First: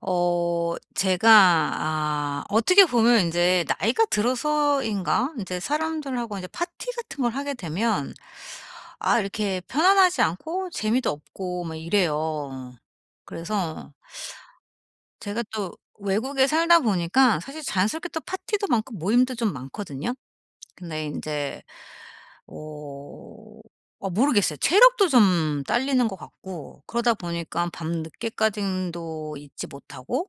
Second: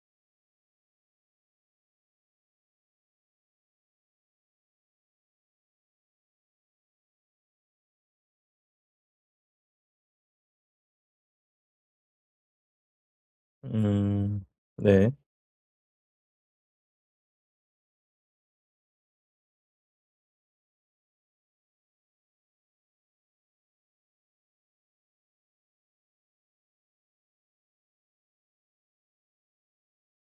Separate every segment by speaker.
Speaker 1: 제가, 어떻게 보면 이제 나이가 들어서인가 이제 사람들하고 이제 파티 같은 걸 하게 되면 이렇게 편안하지 않고 재미도 없고 막 이래요. 그래서
Speaker 2: 음. 네.
Speaker 1: 제가 또 외국에 살다 보니까 사실 자연스럽게 또 파티도 많고 모임도 좀 많거든요. 근데 이제 어. 아 모르겠어요. 체력도 좀 딸리는 것 같고 그러다 보니까 밤늦게까지도 있지 못하고,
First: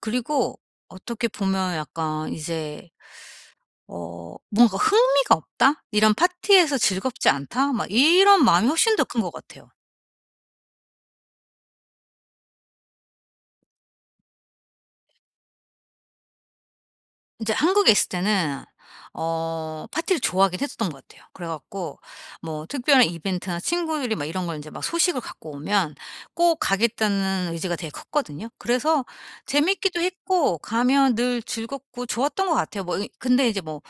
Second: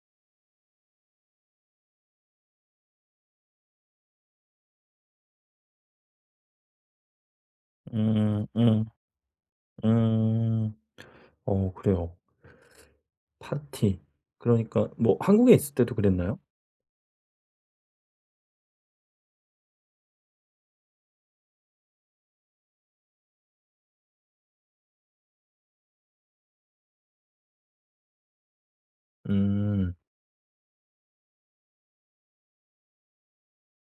Speaker 1: 그리고 어떻게 보면 약간 이제 '뭔가 흥미가 없다. 이런 파티에서 즐겁지 않다.' 막 이런
Speaker 2: 음
Speaker 1: 마음이
Speaker 2: 음
Speaker 1: 훨씬 더 큰 것 같아요.
Speaker 2: 음. 그래요. 파티. 그러니까 한국에 있을 때도 그랬나요?
Speaker 1: 이제 한국에 있을 때는 파티를 좋아하긴 했었던 것 같아요. 그래 갖고 뭐 특별한 이벤트나 친구들이 막 이런 걸 인제 막 소식을 갖고 오면 꼭 가겠다는 의지가 되게 컸거든요. 그래서
Speaker 2: 음.
Speaker 1: 재밌기도 했고 가면 늘 즐겁고 좋았던 것 같아요. 뭐 이 근데 이제 뭐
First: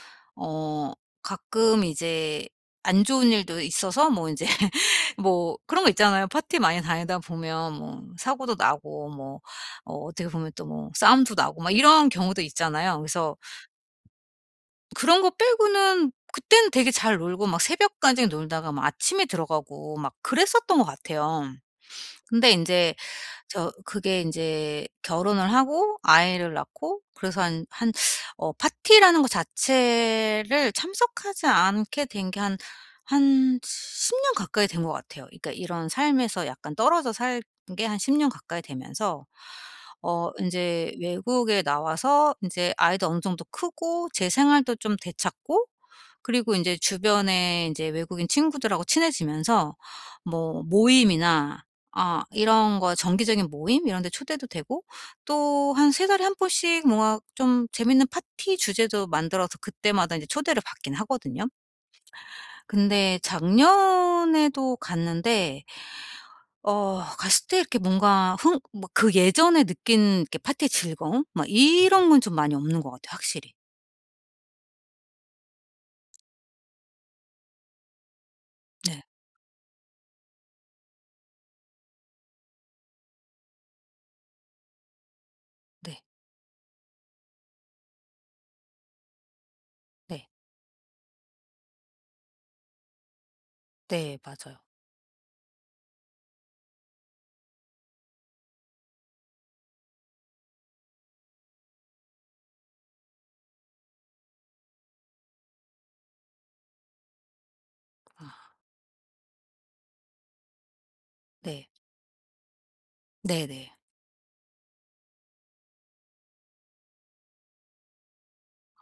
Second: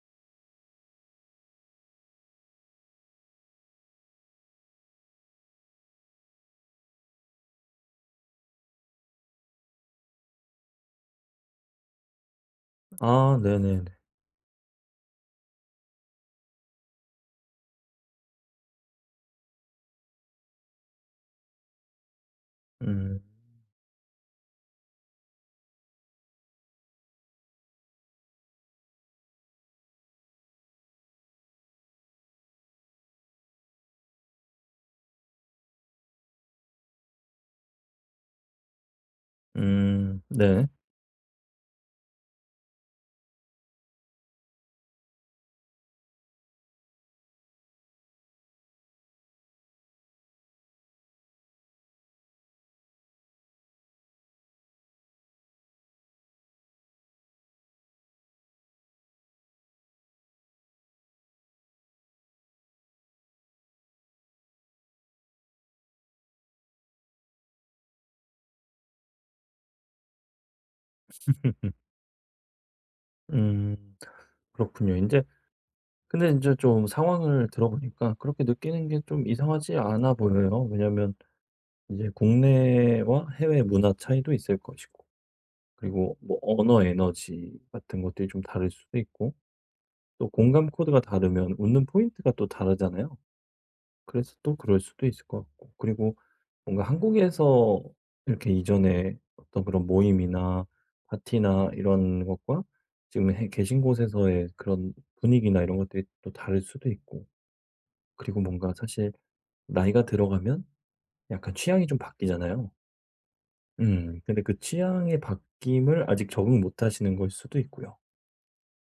Speaker 1: 어 가끔 이제 안 좋은 일도 있어서 뭐 인제 뭐 그런 거 있잖아요. 파티 많이 다니다 보면 뭐 사고도 나고, 뭐 어떻게 보면 또 뭐 싸움도 나고 막 이런 경우도 있잖아요. 그래서
Speaker 2: 아, 네네네.
Speaker 1: 그런 거 빼고는 그때는 되게 잘 놀고 막 새벽까지 놀다가 막 아침에 들어가고 막 그랬었던 것 같아요. 근데 인제
Speaker 2: 음.
Speaker 1: 저 그게 인제 결혼을 하고 아이를 낳고, 그래서 한 파티라는 거 자체를 참석하지 않게 된 게 한 10년 가까이 된 것 같아요. 그러니까 이런 삶에서 약간 떨어져 산 게 한 10년 가까이 되면서
Speaker 2: 음. 네.
Speaker 1: 인제 외국에 나와서 인제 아이도 어느 정도 크고 제 생활도 좀 되찾고, 그리고 인제 주변에 인제 외국인 친구들하고 친해지면서 뭐 모임이나 아 이런 거 정기적인 모임 이런 데 초대도 되고, 또 한 세 달에 한 번씩 뭔가 좀 재밌는 파티 주제도 만들어서 그때마다 인제 초대를 받긴 하거든요. 근데 작년에도 갔는데, 갔을 때 이렇게 뭔가 흥 뭐 그 예전에 느낀 이렇게 파티의 즐거움 막 이런 건 좀 많이 없는 것 같아요, 확실히.
Speaker 2: 음. 그렇군요. 근데 이제 좀 상황을 들어보니까 그렇게 느끼는 게
Speaker 1: 네.
Speaker 2: 좀 이상하지 않아 보여요. 왜냐면 이제 국내와 해외 문화 차이도 있을 것이고,
Speaker 1: 네.
Speaker 2: 그리고 언어 에너지 같은 것들이 좀 다를 수도 있고,
Speaker 1: 네.
Speaker 2: 또 공감 코드가 다르면 웃는 포인트가 또 다르잖아요.
Speaker 1: 네.
Speaker 2: 그래서 또
Speaker 1: 맞아요.
Speaker 2: 그럴 수도 있을 것 같고. 그리고 뭔가 한국에서 이렇게 이전에 어떤 그런 모임이나 파티나 이런 것과 지금 계신 곳에서의 그런 분위기나 이런 것들이 또 다를 수도 있고.
Speaker 1: 아
Speaker 2: 그리고 뭔가 사실 나이가 들어가면 약간
Speaker 1: 네.
Speaker 2: 취향이 좀 바뀌잖아요.
Speaker 1: 네네.
Speaker 2: 근데 그 취향의 바뀜을 아직 적응 못 하시는 걸 수도 있고요.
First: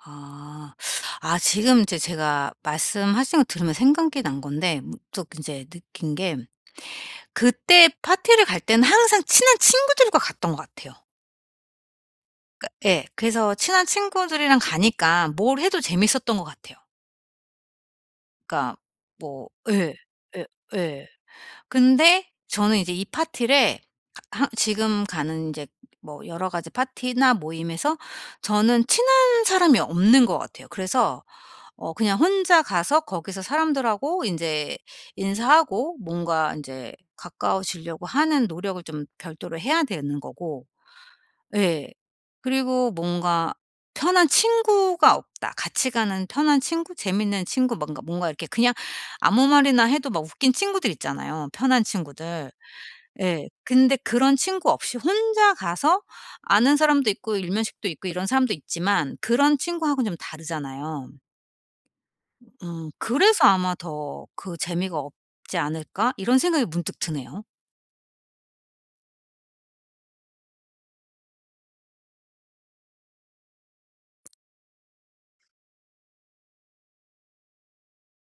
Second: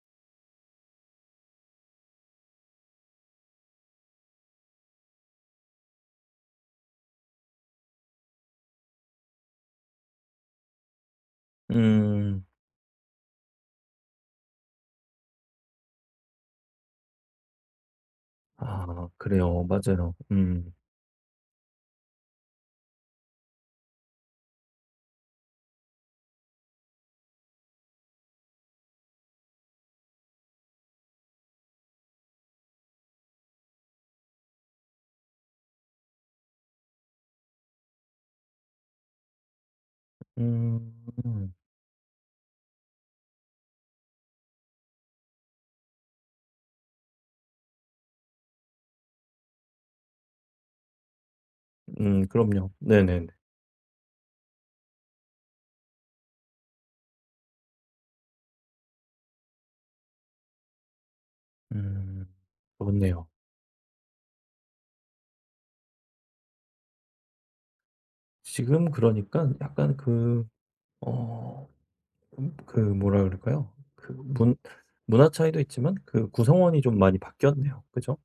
Speaker 1: 아. 아, 지금 이제 제가 말씀하신 거 들으면 생각이 난 건데, 또 이제 느낀 게 그때 파티를 갈 때는 항상 친한 친구들과 갔던 것 같아요.
Speaker 2: 음.
Speaker 1: 그러니까 예. 그래서 친한 친구들이랑 가니까 뭘 해도 재밌었던 것 같아요. 그러니까
Speaker 2: 아,
Speaker 1: 뭐
Speaker 2: 그래요.
Speaker 1: 예.
Speaker 2: 맞아요.
Speaker 1: 예
Speaker 2: 음.
Speaker 1: 예. 근데 저는 이제 이 파티를 하 지금 가는 이제 뭐 여러 가지 파티나 모임에서 저는 친한 사람이 없는 것 같아요. 그래서 그냥 혼자 가서 거기서 사람들하고 이제 인사하고 뭔가 이제 가까워지려고 하는 노력을 좀 별도로 해야 되는 거고.
Speaker 2: 음.
Speaker 1: 예. 그리고 뭔가 편한 친구가 없다. 같이 가는 편한 친구, 재밌는 친구 뭔가 이렇게 그냥 아무 말이나 해도 막 웃긴 친구들 있잖아요, 편한
Speaker 2: 음,
Speaker 1: 친구들.
Speaker 2: 그럼요. 네네네.
Speaker 1: 예. 근데 그런 친구 없이 혼자 가서 아는 사람도 있고 일면식도 있고 이런 사람도 있지만 그런 친구하고는 좀 다르잖아요.
Speaker 2: 음. 좋네요.
Speaker 1: '그래서 아마 더 그 재미가 없지 않을까?' 이런 생각이 문득 드네요.
Speaker 2: 지금 그러니까 약간 그 어 그 뭐라 그럴까요? 그 문 문화 차이도 있지만 그 구성원이 좀 많이 바뀌었네요. 그죠?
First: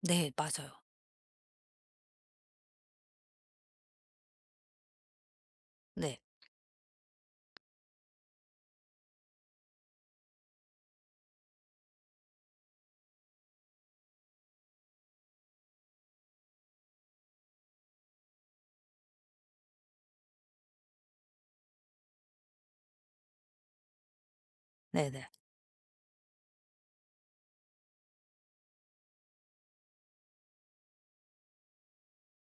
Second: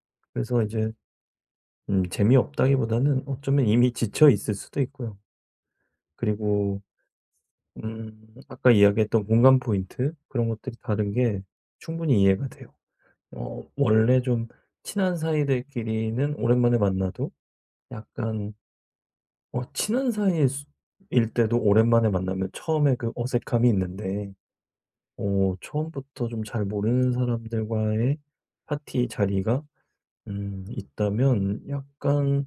Speaker 1: 네,
Speaker 2: 그래서
Speaker 1: 맞아요.
Speaker 2: 이제 음, 재미없다기보다는 어쩌면 이미 지쳐 있을 수도 있고요.
Speaker 1: 네.
Speaker 2: 그리고 아까 이야기했던 공감 포인트 그런 것들이 다른 게 충분히 이해가 돼요. 원래 좀 친한 사이들끼리는 오랜만에 만나도 약간 친한 사이일 수 일 때도 오랜만에 만나면 처음에 그 어색함이 있는데,
Speaker 1: 네네. 네.
Speaker 2: 처음부터 좀 잘 모르는 사람들과의 파티 자리가 음, 있다면 약간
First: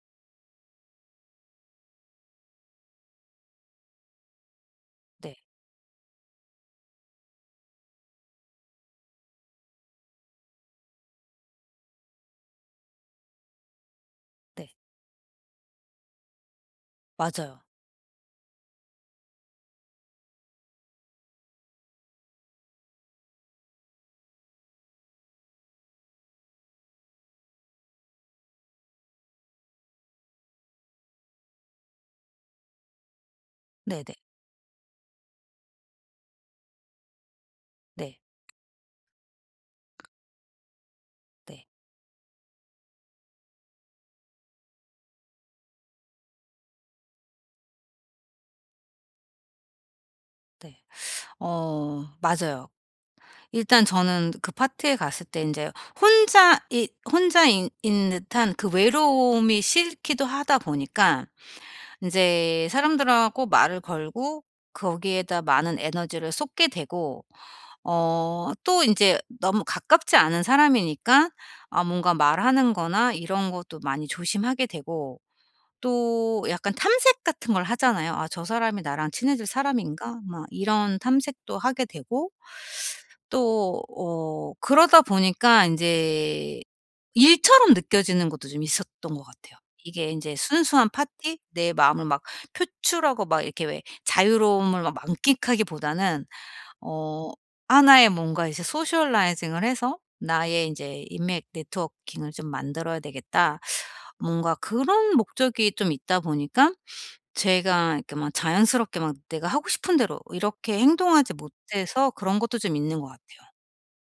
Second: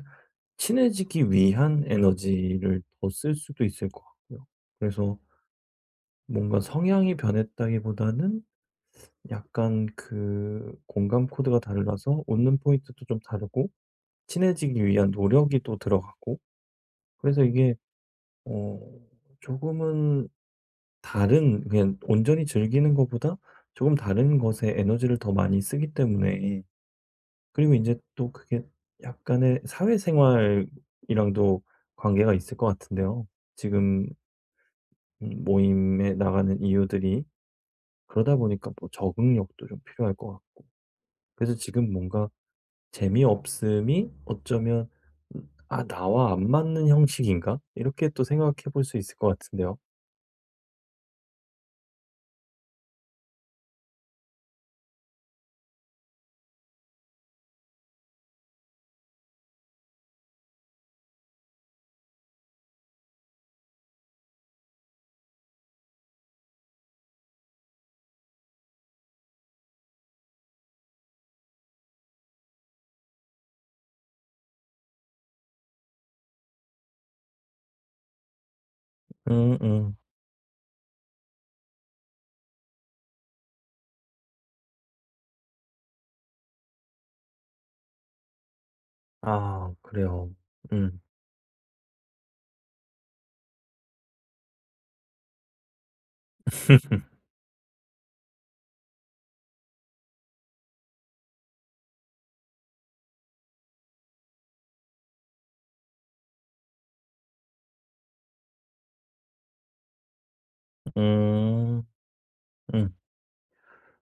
Speaker 2: 친해지기 위한 에너지를 더 쓸 수도 있을 것 같고요. 그래서
Speaker 1: 네.
Speaker 2: 뭔가 성향이 변했다기보다는 약간 그 공감 코드가 달라서 웃는 포인트도 좀 다르고
Speaker 1: 네,
Speaker 2: 친해지기 위한 노력이 또 들어가고. 그래서
Speaker 1: 맞아요.
Speaker 2: 이게 어 조금은 다른, 그냥 온전히 즐기는 것보다 조금 다른 것에 에너지를 더 많이 쓰기 때문에. 그리고 인제 또 그게 약간의 사회생활이랑도 관계가 있을 것 같은데요,
Speaker 1: 네네.
Speaker 2: 지금
Speaker 1: 네.
Speaker 2: 모임에 나가는 이유들이.
Speaker 1: 네.
Speaker 2: 그러다 보니까 뭐 적응력도 좀 필요할 것 같고. 그래서
Speaker 1: 네.
Speaker 2: 지금 뭔가 재미없음이 어쩌면 음, '아, 나와 안 맞는 형식인가?' 이렇게 또 생각해 볼 수 있을 것 같은데요.
Speaker 1: 네. 어 맞아요. 일단 저는 그 파티에 갔을 때 이제 혼자 이 혼자인 인 듯한 그 외로움이 싫기도 하다 보니까, 이제 사람들하고 말을 걸고 거기에다 많은 에너지를 쏟게 되고, 또 이제 너무 가깝지 않은 사람이니까 아 뭔가 말하는 거나 이런 것도 많이 조심하게 되고. 또 약간 탐색 같은 걸 하잖아요. '아 저 사람이 나랑 친해질
Speaker 2: 음음.
Speaker 1: 사람인가?' 막 이런 탐색도 하게 되고, 또 그러다 보니까 이제 일처럼 느껴지는 것도 좀 있었던 것 같아요.
Speaker 2: 아,
Speaker 1: 이게 이
Speaker 2: 그래요.
Speaker 1: 제 순수한
Speaker 2: 음.
Speaker 1: 파티? 내 마음을 막 표출하고 막 이렇게 왜 자유로움을 막 만끽하기보다는 어 하나의 뭔가 이제 소셜라이징을 해서 '나의 인제 인맥 네트워킹을 좀 만들어야 되겠다.' 뭔가 그런 목적이 좀 있다 보니까 제가 이렇게 막 자연스럽게 막 내가 하고 싶은 대로 이렇게 행동하지
Speaker 2: 음.
Speaker 1: 못해서 그런 것도 좀
Speaker 2: 음.
Speaker 1: 있는 것 같아요.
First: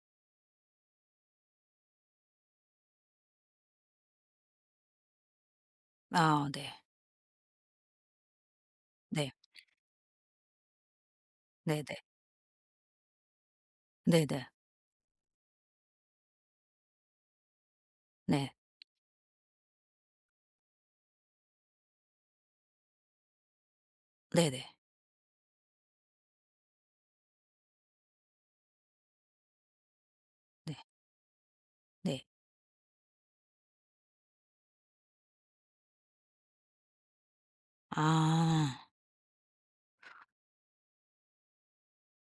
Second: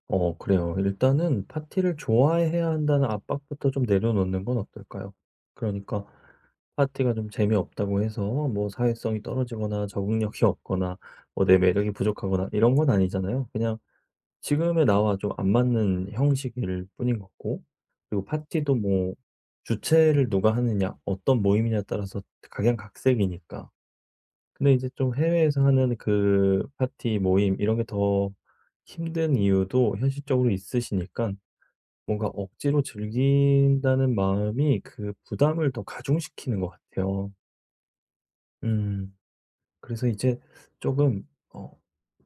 Speaker 2: 어, 그래요. 일단은 파티를 좋아해야 한다는 압박부터 좀 내려놓는 건 어떨까요? 그러니까
Speaker 1: 아 네.
Speaker 2: 파티가 좀 재미없다고 해서 뭐 사회성이
Speaker 1: 네.
Speaker 2: 떨어지거나 적응력이 없거나 뭐 내 매력이
Speaker 1: 네네.
Speaker 2: 부족하거나 이런 건 아니잖아요. 그냥
Speaker 1: 네네.
Speaker 2: 지금의 나와 좀 안 맞는 형식일 뿐인 거고. 그리고
Speaker 1: 네.
Speaker 2: 파티도 뭐 주최를 누가 하느냐, 어떤 모임이냐에 따라서 각양각색이니까.
Speaker 1: 네네.
Speaker 2: 근데 이제 좀 해외에서 하는 그 파티 모임 이런 게 더 힘든 이유도 현실적으로
Speaker 1: 네.
Speaker 2: 있으시니까
Speaker 1: 네.
Speaker 2: 뭔가 억지로 즐긴다는 마음이 그 부담을 더 가중시키는 것 같아요.
Speaker 1: 아.
Speaker 2: 음. 그래서 이제 조금 어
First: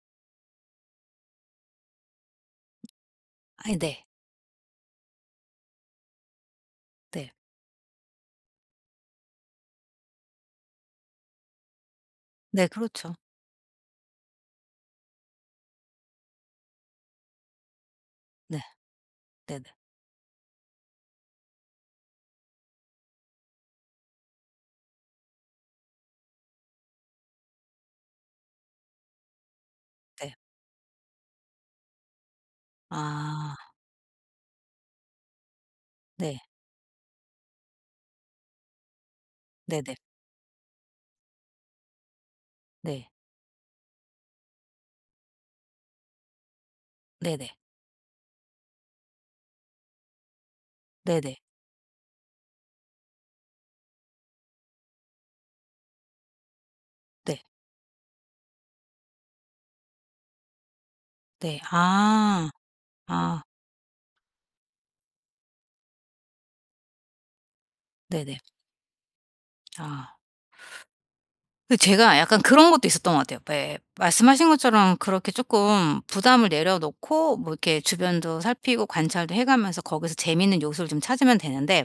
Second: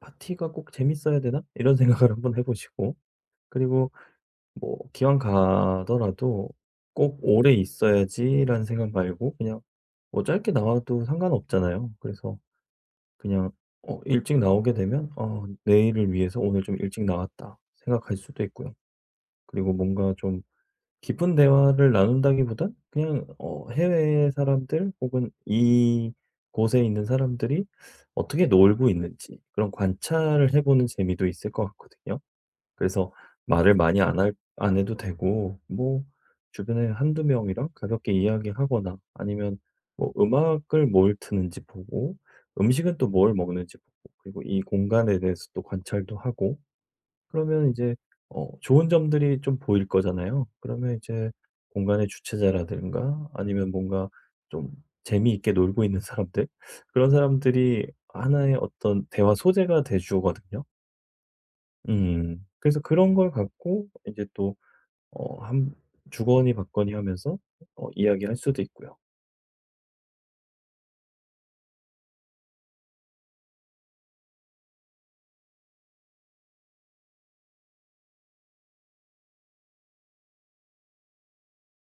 Speaker 2: '파티가 꼭 재밌어야 되나?' 이런 생각을 한번 해 보시고.
Speaker 1: 아
Speaker 2: 그리고
Speaker 1: 네.
Speaker 2: 뭐 기왕 가더라도 '꼭
Speaker 1: 네.
Speaker 2: 오래 있어야지.'라는 생각 말고 그냥 뭐 짧게 나와도 상관없잖아요. 그래서
Speaker 1: 네 그렇죠.
Speaker 2: 그냥 일찍 나오게 되면 '어, 내일을 위해서 오늘 좀 일찍 나왔다.' 생각할 수도
Speaker 1: 네.
Speaker 2: 있고요.
Speaker 1: 네네.
Speaker 2: 그리고 뭔가 좀 깊은 대화를 나눈다기보단 그냥 해외 사람들 혹은 이곳에 있는 사람들이 어떻게 놀고 있는지 그런
Speaker 1: 네. 네.
Speaker 2: 관찰을 해 보는 재미도 있을 것 같거든요. 그래서
Speaker 1: 아.
Speaker 2: 말을 많이 안 할 안 해도 되고, 뭐
Speaker 1: 네.
Speaker 2: 주변에 한두 명이랑 가볍게 이야기하거나 아니면
Speaker 1: 네네.
Speaker 2: 뭐 음악을 뭘 트는지 보고 음식은 또
Speaker 1: 네.
Speaker 2: 뭘 먹는지 보고, 그리고 이 공간에 대해서 또 관찰도 하고.
Speaker 1: 네네.
Speaker 2: 그러면 이제 좋은 점들이 좀 보일 거잖아요. 그러면
Speaker 1: 네네. 네. 네,
Speaker 2: 이제
Speaker 1: 네.
Speaker 2: 공간의 주체자라든가 아니면 뭔가 좀 재미있게 놀고 있는 사람들, 그런
Speaker 1: 네.
Speaker 2: 사람들이 하나의 어떤 대화 소재가 돼 주거든요.
Speaker 1: 네.
Speaker 2: 음.
Speaker 1: 아.
Speaker 2: 그래서 그런 걸
Speaker 1: 아
Speaker 2: 갖고 이제 또 어 한 주거니 받거니 하면서 이야기할
Speaker 1: 네네.
Speaker 2: 수도 있고요.
Speaker 1: 아. 그 제가 약간 그런 것도 있었던 것 같아요. 예, 말씀하신 것처럼 그렇게 쪼끔 부담을 내려놓고 뭐 이렇게 주변도 살피고 관찰도 해 가면서 거기서 재미있는 요소를 좀 찾으면 되는데,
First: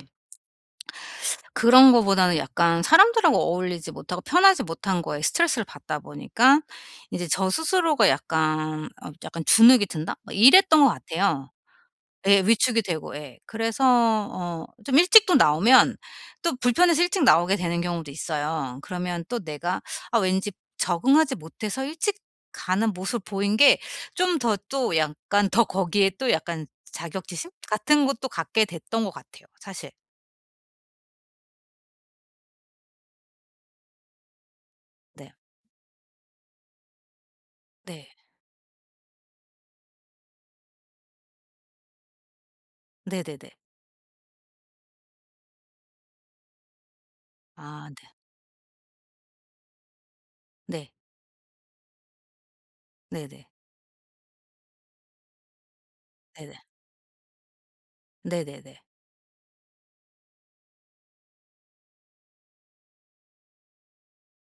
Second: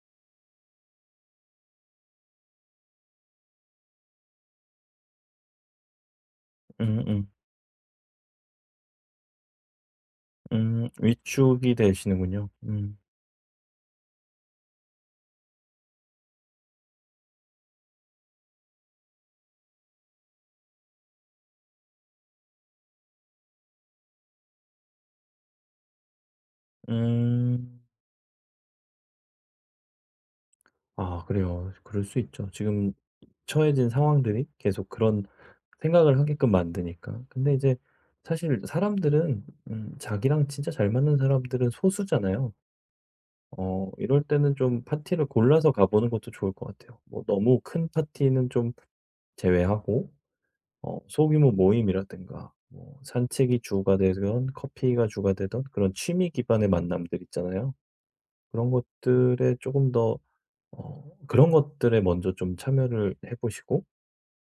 Speaker 1: 그런 거보다는 약간 사람들하고 어울리지 못하고 편하지 못한 거에 스트레스를 받다 보니까
Speaker 2: 음음.
Speaker 1: 이제
Speaker 2: 음.
Speaker 1: 저 스스로가 약간 약간 주눅이 든다? 막 이랬던 것 같아요.
Speaker 2: 위축이
Speaker 1: 예.
Speaker 2: 되시는군요.
Speaker 1: 위축이
Speaker 2: 음.
Speaker 1: 되고, 예. 그래서 좀 일찍 또 나오면 또 불편해서 일찍 나오게 되는 경우도 있어요. 그러면 또 내가 아 왠지 적응하지 못해서 일찍 가는 모습을 보인 게 좀 더 또 약간 더 거기에 또 약간 자격지심
Speaker 2: 음.
Speaker 1: 같은 것도 갖게 됐던 것 같아요, 사실.
Speaker 2: 아, 그래요. 그럴 수 있죠. 지금 처해진 상황들이 계속 그런
Speaker 1: 네.
Speaker 2: 생각을 하게끔 만드니까. 근데 이제
Speaker 1: 네.
Speaker 2: 사실 사람들은 음, 자기랑 진짜 잘 맞는 사람들은 소수잖아요.
Speaker 1: 네네네.
Speaker 2: 어, 이럴 때는 좀 파티를 골라서 가보는 것도 좋을 것 같아요. 뭐 너무 큰
Speaker 1: 아 네.
Speaker 2: 파티는 좀 제외하고
Speaker 1: 네.
Speaker 2: 소규모 모임이라든가 뭐
Speaker 1: 네네.
Speaker 2: 산책이 주가 되던 커피가 주가 되던 그런 취미
Speaker 1: 네네.
Speaker 2: 기반의 만남들 있잖아요. 그런
Speaker 1: 네네네.
Speaker 2: 것들에 조금 더 어 그런 것들에 먼저 좀 참여를 해 보시고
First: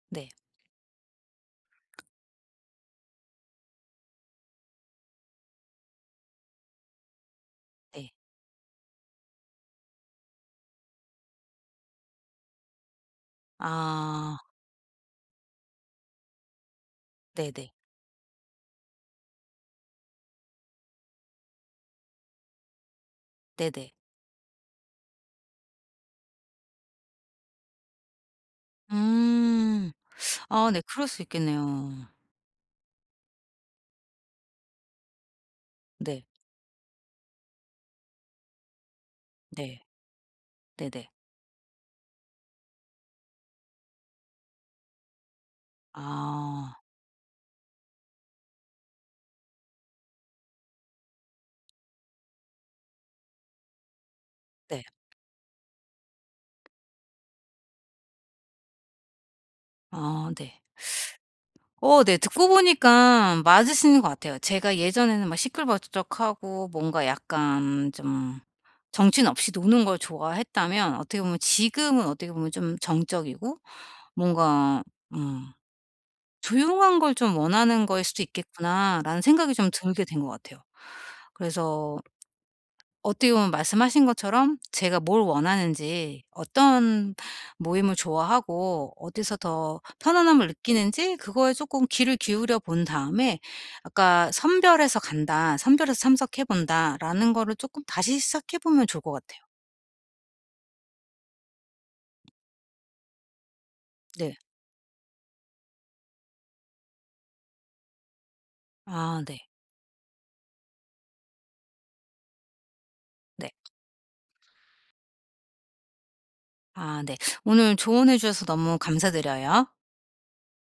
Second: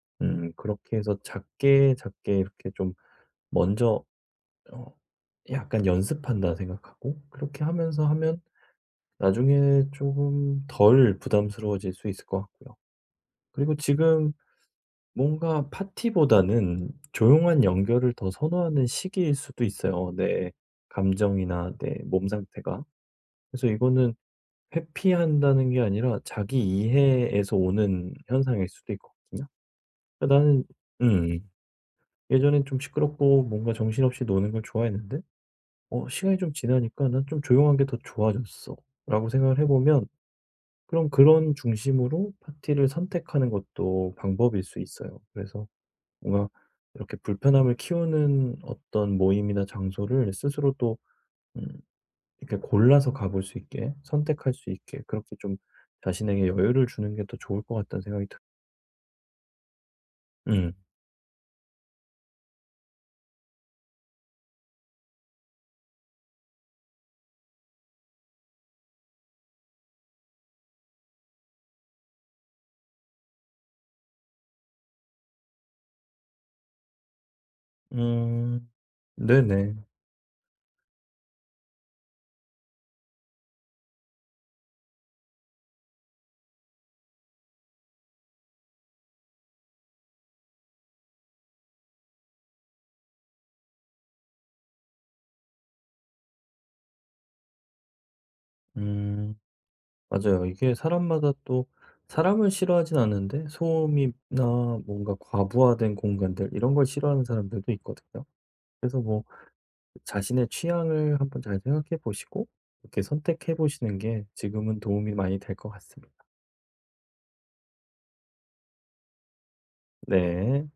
Speaker 1: 네.
Speaker 2: 음, 그렇게 해서 작게 작게 이렇게 좀 먼저 어 약간 연습한다 생각하고 그렇게 하면서
Speaker 1: 네.
Speaker 2: 하면 나중에 조금 덜 부담스러워질 수 있을 것 같고요. 그리고 지금
Speaker 1: 아.
Speaker 2: 뭔가 파티보다는 조용한
Speaker 1: 네네.
Speaker 2: 연결을 더 선호하는 시기일 수도 있어요, 내 감정이나 내 몸 상태가. 그래서
Speaker 1: 네네.
Speaker 2: 이거는 회피한다는 게 아니라 자기 이해에서 오는 현상일 수도 있거든요.
Speaker 1: 음.
Speaker 2: 그러니까 나는
Speaker 1: 아 네. 그럴 수
Speaker 2: 음,
Speaker 1: 있겠네요.
Speaker 2: 예전엔 좀 시끄럽고 뭔가 정신없이 노는 걸 좋아했는데 '어,
Speaker 1: 네.
Speaker 2: 시간이 좀 지나니까 난 좀 조용한 게 더 좋아졌어.'라고 생각을 해
Speaker 1: 네.
Speaker 2: 보면, 그럼
Speaker 1: 네네.
Speaker 2: 그런 중심으로 파티를 선택하는 것도 방법일 수 있어요. 그래서 뭔가
Speaker 1: 아.
Speaker 2: 이렇게 불편함을 키우는 어떤 모임이나 장소를 스스로 또 음, 이렇게 골라서 가볼 수 있게, 선택할 수
Speaker 1: 네.
Speaker 2: 있게, 그렇게 좀 자신에게 여유를 주는 게 더 좋을 것 같다는 생각이 드.
Speaker 1: 아 네.
Speaker 2: 음.
Speaker 1: 어 네. 듣고 보니까 맞으시는 것 같아요. 제가 예전에는 막 시끌벅적하고 뭔가 약간 좀 정신없이 노는 걸 좋아했다면, 어떻게 보면 지금은 어떻게 보면 좀 정적이고 뭔가 음 '조용한 걸 좀 원하는 거일 수도
Speaker 2: 음.
Speaker 1: 있겠구나.'라는 생각이 좀
Speaker 2: 네네.
Speaker 1: 들게 된 것 같아요. 그래서 어떻게 보면 말씀하신 것처럼 제가 뭘 원하는지, 어떤 모임을 좋아하고 어디서 더 편안함을 느끼는지 그거에 조금 귀를 기울여 본 다음에, 아까 '선별해서 간다. 선별해서 참석해 본다.'라는 거를 조금 다시 시작해 보면 좋을 것
Speaker 2: 음.
Speaker 1: 같아요.
Speaker 2: 맞아요. 이게 사람마다 또 사람을 싫어하진 않는데 소음이나
Speaker 1: 네.
Speaker 2: 뭔가 과부하된 공간들 이런 걸 싫어하는 사람들도 있거든요. 그래서
Speaker 1: 아
Speaker 2: 뭐
Speaker 1: 네.
Speaker 2: 자신의 취향을 한번 잘 생각해 보시고 이렇게
Speaker 1: 네.
Speaker 2: 선택해 보시는 게 지금은 도움이 많이 될 것 같습니다.
Speaker 1: 아 네. 오늘 조언해 주셔서 너무 감사드려요.
Speaker 2: 네.